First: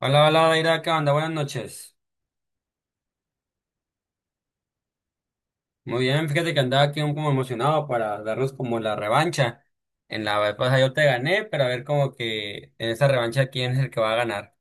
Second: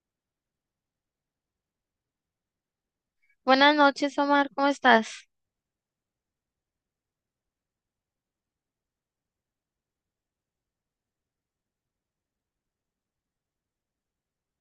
Hola, hola, Naira, ¿qué onda? Buenas noches. Buenas noches, Omar, ¿cómo estás? Muy bien, fíjate que andaba aquí un- como emocionado para darnos como la revancha. En la vez pasada yo te gané, pero a ver como que en esta revancha quién es el que va a ganar.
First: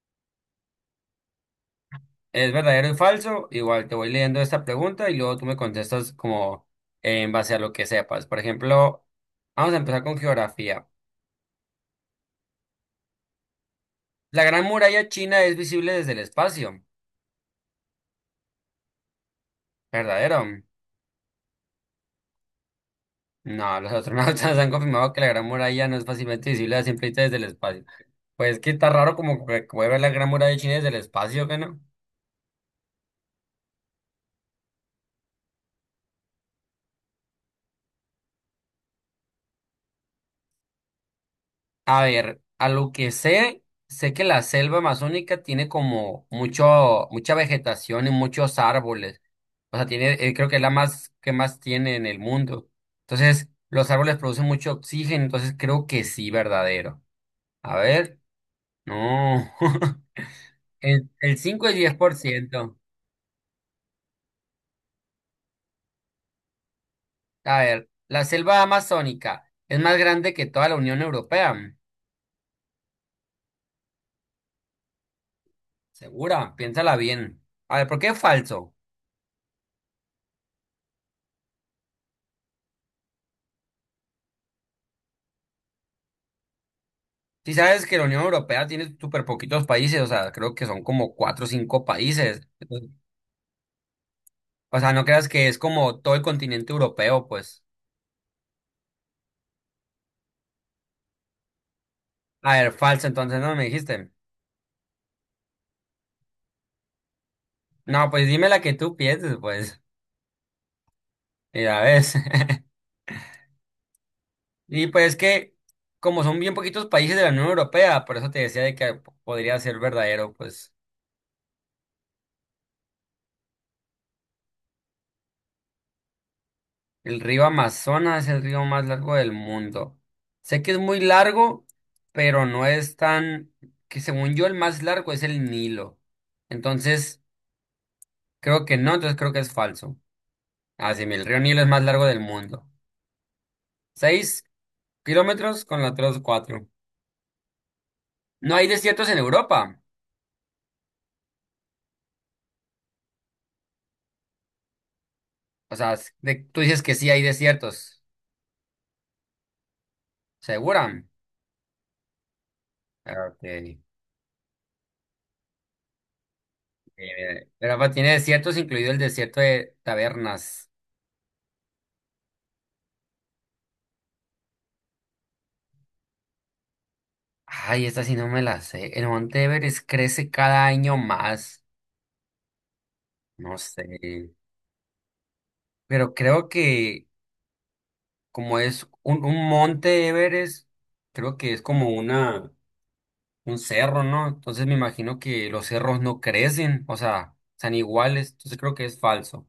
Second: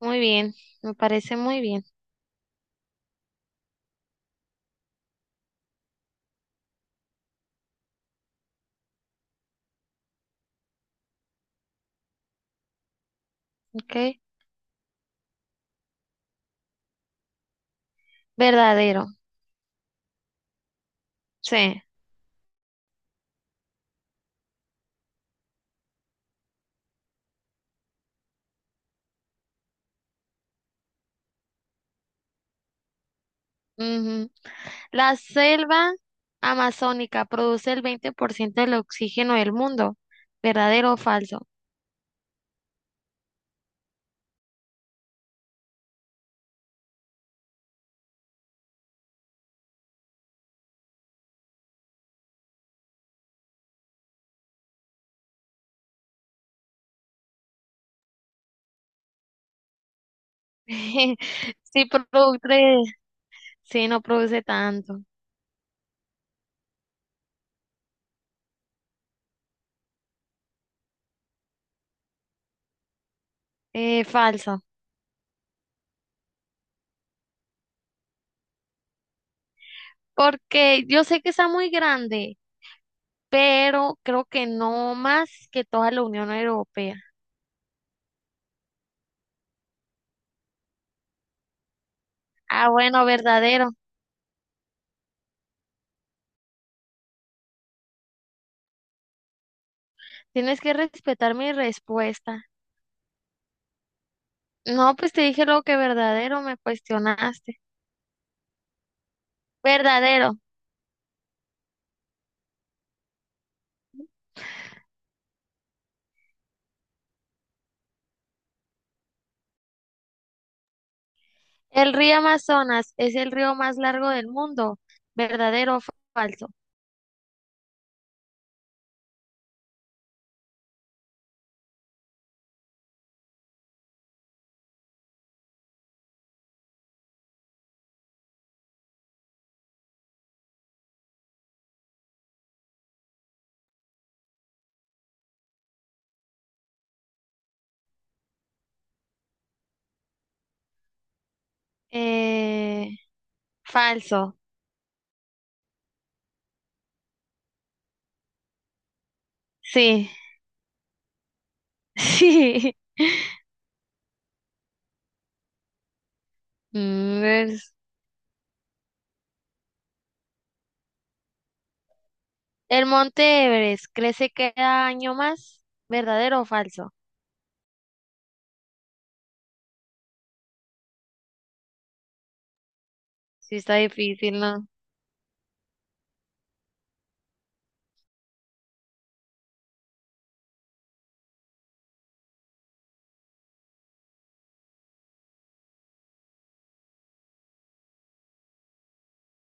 Muy bien, me parece muy bien. ¿Es verdadero y falso? Igual te voy leyendo esta pregunta y luego tú me contestas como en base a lo que sepas. Por ejemplo, vamos a empezar con geografía. ¿Ok? La Gran Muralla China es visible desde el espacio. Verdadero, ¿Verdadero? sí. No, los astronautas han confirmado que la Gran Muralla no es fácilmente visible a simple vista desde el espacio. Pues que está raro como que puede ver la Gran Muralla de China desde el espacio, ¿qué no? Ujú. La selva amazónica produce el 20% del oxígeno del mundo. ¿Verdadero o falso? A ver, a lo que sé, sé que la selva amazónica tiene como mucha vegetación y muchos árboles. O sea, tiene, creo que es la más que más tiene en el mundo. Entonces, los árboles producen mucho oxígeno, entonces creo que sí, verdadero. A ver, no. El 5 y Sí, 10%. produce, sí, no produce tanto. A ver, la selva amazónica es más grande que toda la Unión Europea. Falso. Segura, piénsala bien. A ver, ¿por qué falso? Porque yo sé que está muy grande, pero creo que no más que toda la Unión Europea. Si sabes que la Unión Europea tiene súper poquitos países, o sea, creo que son como cuatro o cinco países. Ah, Entonces, bueno, verdadero. o sea, no creas que es como todo el continente europeo, pues. Tienes que respetar mi respuesta. A ver, falso, entonces no me dijiste. No, pues te dije lo que verdadero, me cuestionaste. No, pues dime la que tú pienses, pues. Verdadero. Y la ves. Y pues es que, como son bien poquitos países de la Unión Europea, por eso te decía de que podría ser verdadero, pues. El río Amazonas es el río más largo del mundo. ¿Verdadero o falso? El río Amazonas es el río más largo del mundo. Sé que es muy largo, pero no es tan, que según yo el más largo es el Nilo. Entonces, creo que no, entonces creo que es falso. Ah, sí, mira, el río Nilo es más largo del mundo. 6 kilómetros con la tres cuatro. No hay desiertos en Europa. Eh, Falso. O sea, s- de- tú dices que sí hay desiertos. Sí, ¿Segura? sí. Ah, ok. Mm, es- Europa tiene desiertos, incluido el desierto de Tabernas. El monte Everest crece cada año más. ¿Verdadero o falso? Ay, esta sí no me la sé. El Monte Everest crece cada año más. Sí, No está sé. difícil, ¿no? Pero creo que como es un Monte Everest, creo que es como una, un cerro, ¿no? Entonces me imagino que los cerros no crecen, o sea, están iguales. Entonces creo que es falso.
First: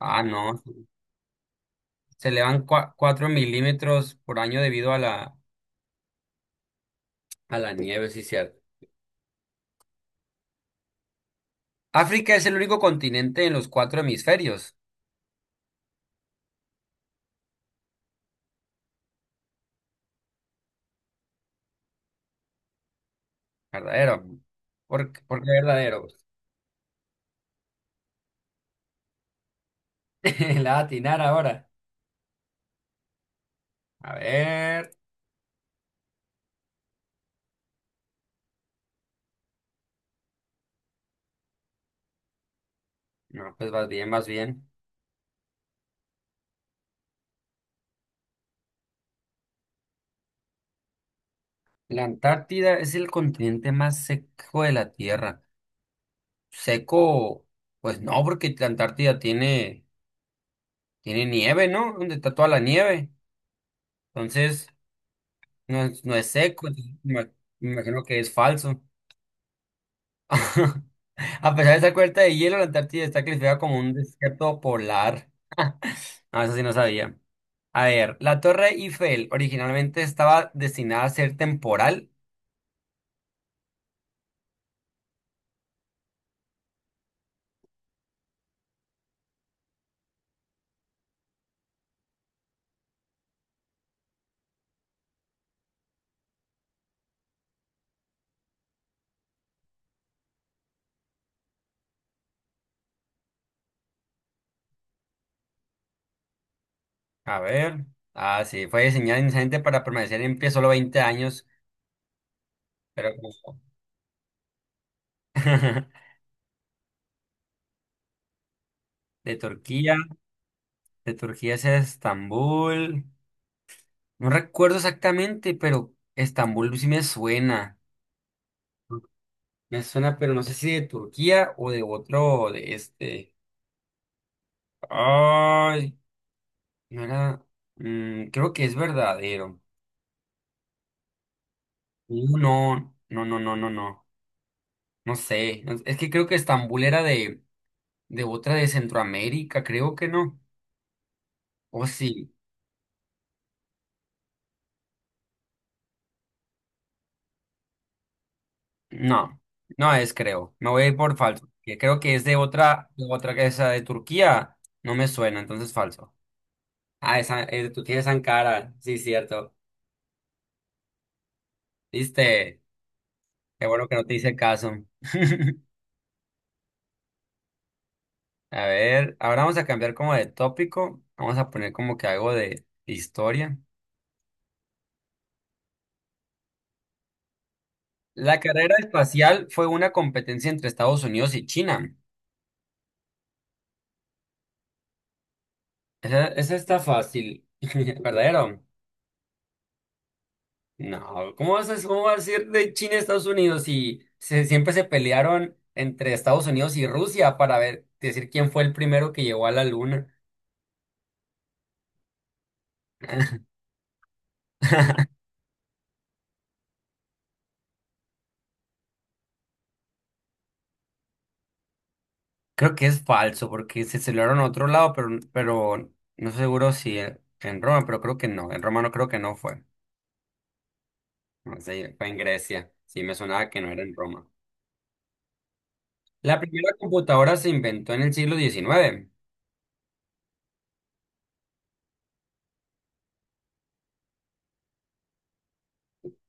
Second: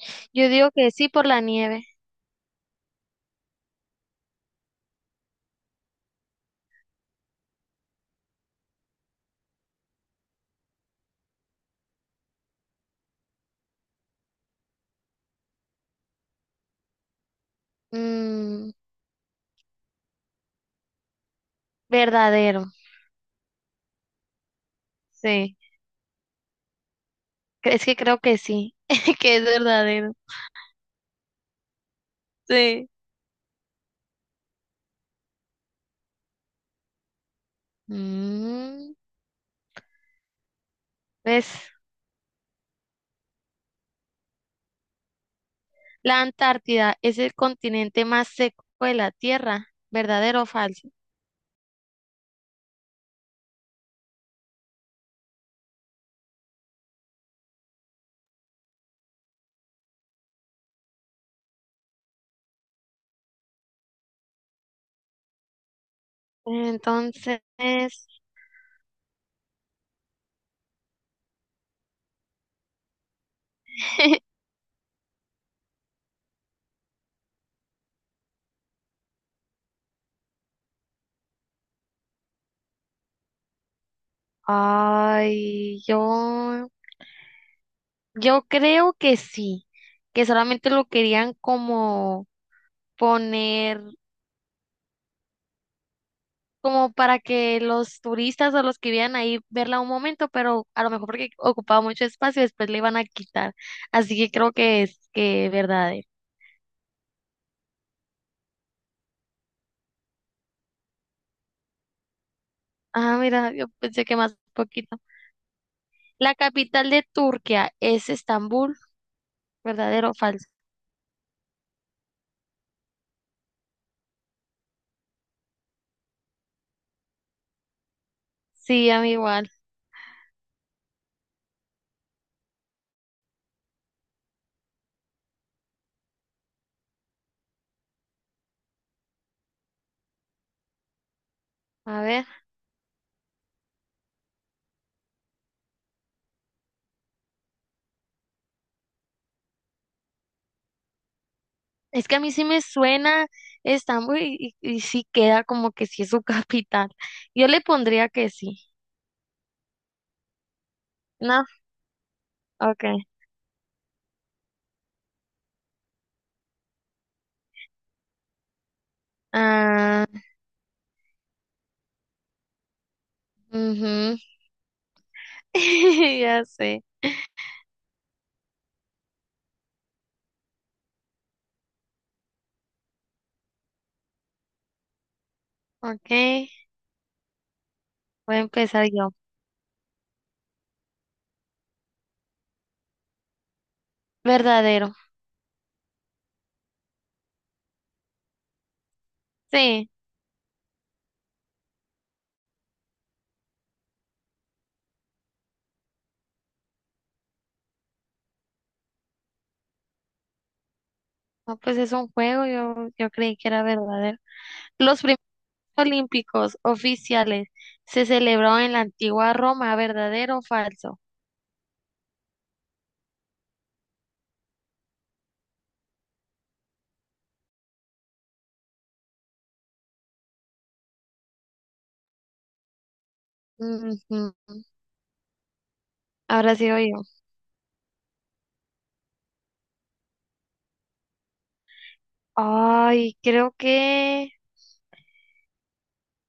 Ah, Yo no. digo que sí por la nieve. Se elevan 4 mm por año debido a a la nieve, sí, cierto. África es el único continente en los cuatro hemisferios. Mm, verdadero. Verdadero. Por qué Sí. verdadero? Es que creo que sí, que es verdadero. La va a atinar ahora. Sí. A ver. Mm. ¿Ves? No, pues vas bien, vas bien. La Antártida es el continente más seco de la Tierra, ¿verdadero o falso? La Antártida es el continente más seco de la Tierra. Seco, pues no, porque la Antártida tiene, tiene nieve, ¿no? Donde está toda la nieve. Entonces, no es, no es seco. Entonces, Entonces, me imagino que es falso. A pesar de esa cubierta de hielo, la Antártida está clasificada como un desierto polar. No, eso sí no sabía. A ver, la Torre Eiffel originalmente estaba destinada a ser temporal. Yo, yo creo que sí, que solamente lo querían como poner, como para que los turistas o los que vivían ahí verla un momento, pero a lo mejor porque ocupaba mucho espacio, después le iban a quitar. Así que creo que es que verdadero. A ver. Ah, sí, fue diseñada inicialmente para permanecer en pie solo 20 años, pero Ah, como- mira, yo pensé que más poquito. La capital de Turquía es Estambul, de Turquía, ¿verdadero o falso? de Turquía es Estambul. No recuerdo exactamente, pero Estambul sí me suena. Sí, a mí igual. Me suena, pero no sé si de Turquía o de otro de este. Ay, no era. Creo que es verdadero. A ver, No, no. No sé. No- Es que creo que Estambul era de otra de Centroamérica, creo que no. O es que a sí. mí sí me suena Estambul y sí queda como que sí es su capital. Yo le pondría que sí. No, no es, creo. Me voy a ir por No, falso. Que creo que es ok. De otra que esa de Turquía. No me suena, entonces falso. Ah, esa, tú tienes Ankara. Sí, cierto. Ah, ¿Viste? Qué bueno que no te ujú. hice caso. Ya sé. A ver, ahora vamos a cambiar como de tópico. Vamos a poner como que algo de historia. Ok, voy La a carrera empezar yo. espacial fue una competencia entre Estados Unidos y China. Verdadero. Esa está fácil. ¿Verdadero? Sí, No, cómo vas a ir de China a Estados Unidos si se- siempre se pelearon entre Estados Unidos y Rusia para ver, decir quién fue el primero que llegó a la luna? no, pues es un juego, yo creí que era verdadero. Los primeros olímpicos oficiales se celebraron en la antigua Roma, ¿verdadero o falso? Creo que es falso porque se celebraron a otro lado, pero no estoy seguro si en, en Roma, pero creo que no. En Roma no creo que no fue. No sé, fue en Grecia. Sí, me sonaba que no era en Roma. Ujú. La Ahora primera sí oigo. computadora se inventó en el siglo XIX. Ay, creo que,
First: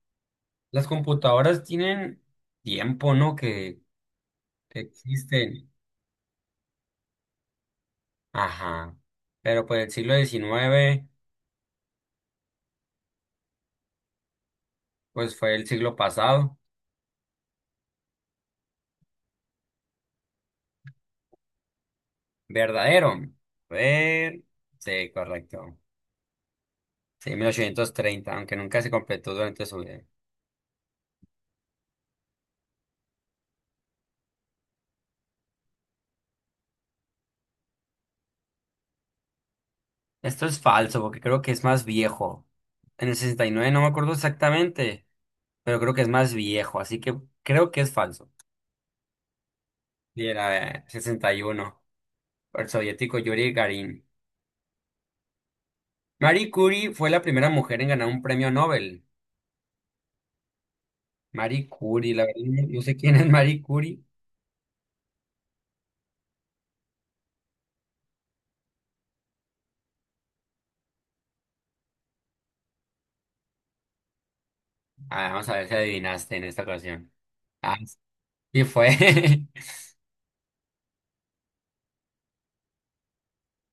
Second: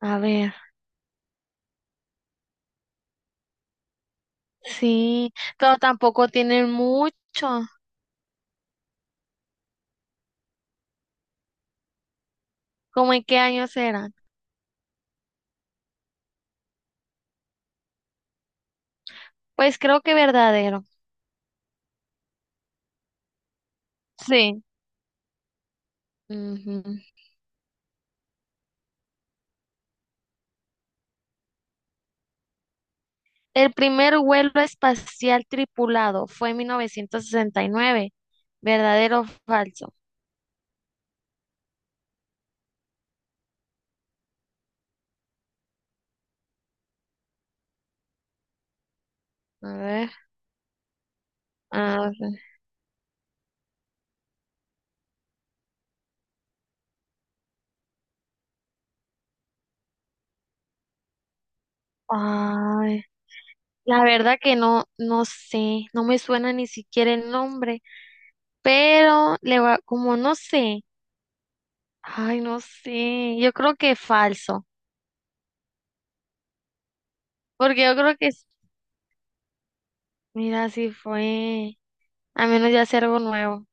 a ver, Las computadoras tienen tiempo, ¿no? Que sí, existen. pero tampoco tienen mucho. Ajá. Pero pues el siglo 19 ¿Cómo en qué años eran? pues fue el siglo pasado. Pues creo que verdadero. Verdadero. Ver... Sí. Sí, correcto. Ujú. Sí, 1830 aunque nunca se completó durante su vida. El primer vuelo espacial tripulado fue en 1969. ¿Verdadero o falso? Esto es falso, porque creo que es más viejo. En el 69 no me acuerdo exactamente, pero creo que es más viejo, así que creo que es falso. A ver, Y era 61, a ver. por el soviético Yuri Garin. Marie Curie fue la primera mujer en ganar un premio Nobel. Marie Curie, la verdad, no sé Ay, quién es Marie Curie. la verdad que no, no sé, no me suena ni siquiera el nombre, pero le va, como no sé. Ay, no sé, yo creo que falso, Ah, vamos a ver si adivinaste en esta ocasión. Ah, porque yo creo que, es- sí fue. mira, si fue, a menos ya hacer algo nuevo.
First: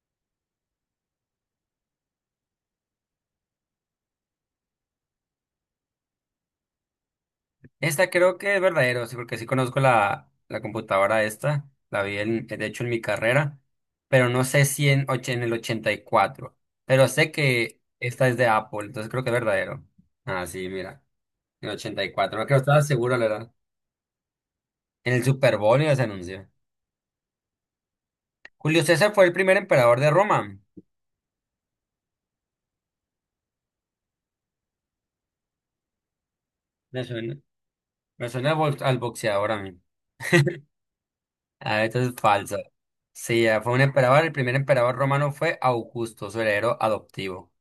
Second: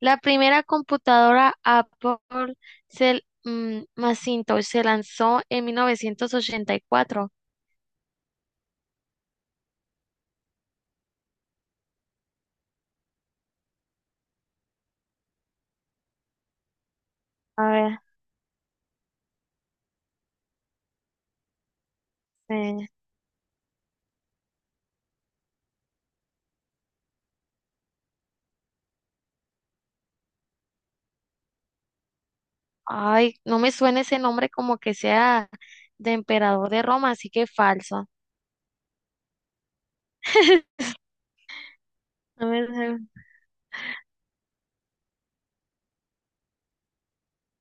La primera computadora Apple se, mm, Macintosh se lanzó en 1984. Esta creo que es verdadero, sí, porque sí conozco la computadora esta. La vi, en- de hecho, en mi carrera, pero no sé si en, och- en el 84. Pero sé A que ver, esta es de Apple, entonces creo que es verdadero. Ah, sí, mira. En el 84 no creo, estaba eh, seguro, la verdad. En el Super Bowl ya se anunció. Julio César fue el primer emperador de Roma. ay, no me suena ese nombre como que sea de emperador de Me Roma, así suena, que falso. me suena al box- al boxeador a mí. Ah, esto es No falso. me suena. Sí, ah, fue un emperador. El primer emperador romano fue Augusto, su heredero adoptivo.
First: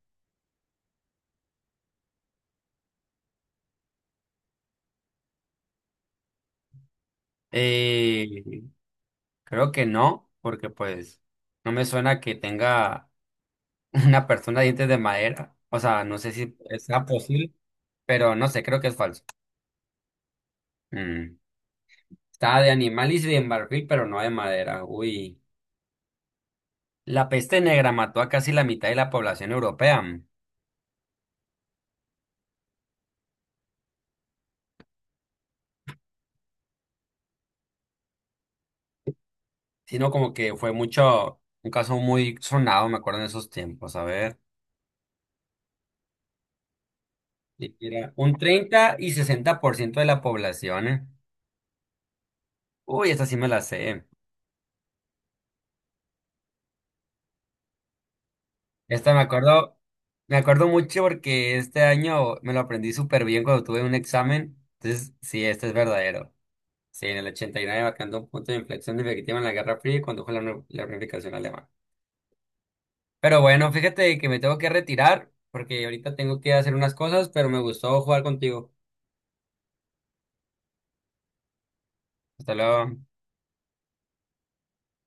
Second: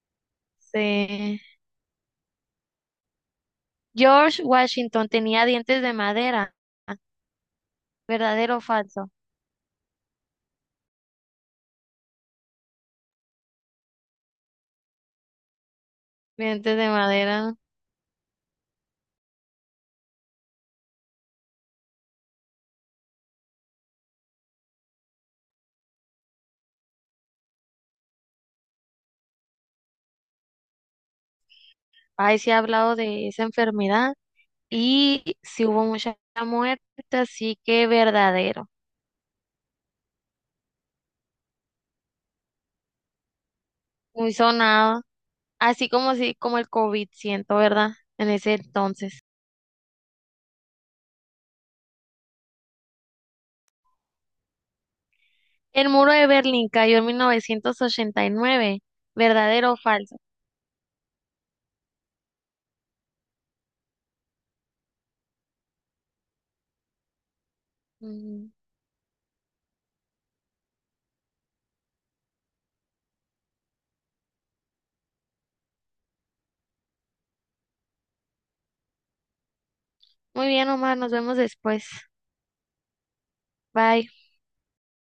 Sí. George Washington tenía dientes de madera. ¿Verdadero o Eh, falso? creo que no, porque pues no me suena que tenga una persona de dientes de madera. O sea, no sé si Dientes de sea posible, madera. pero no sé, creo que es falso. Mm. Estaba de animal y de marfil, pero no de madera. Uy. La peste negra mató a casi la mitad de la población europea, Ahí se ha hablado de esa enfermedad y si hubo muchas muertes, así que verdadero, sino como que fue mucho, un caso muy sonado, me acuerdo en esos tiempos. A muy ver. sonado, así como si como el COVID, siento, ¿verdad? Era En un ese 30 y entonces. 60% de la población. ¿Eh? Uy, esta sí me la sé. El muro de Berlín cayó en 1989, Esta ¿verdadero o falso? me acuerdo mucho porque este año me lo aprendí súper bien cuando tuve un examen. Entonces, sí, este es verdadero. Sí, en el 89 marcando un Mm. punto de inflexión definitiva en la Guerra Fría y condujo a nu- la unificación alemana. Pero bueno, fíjate que me tengo que retirar porque ahorita tengo que hacer unas cosas, pero me gustó jugar contigo. Muy bien, Omar, nos vemos después. Hasta luego. Bye.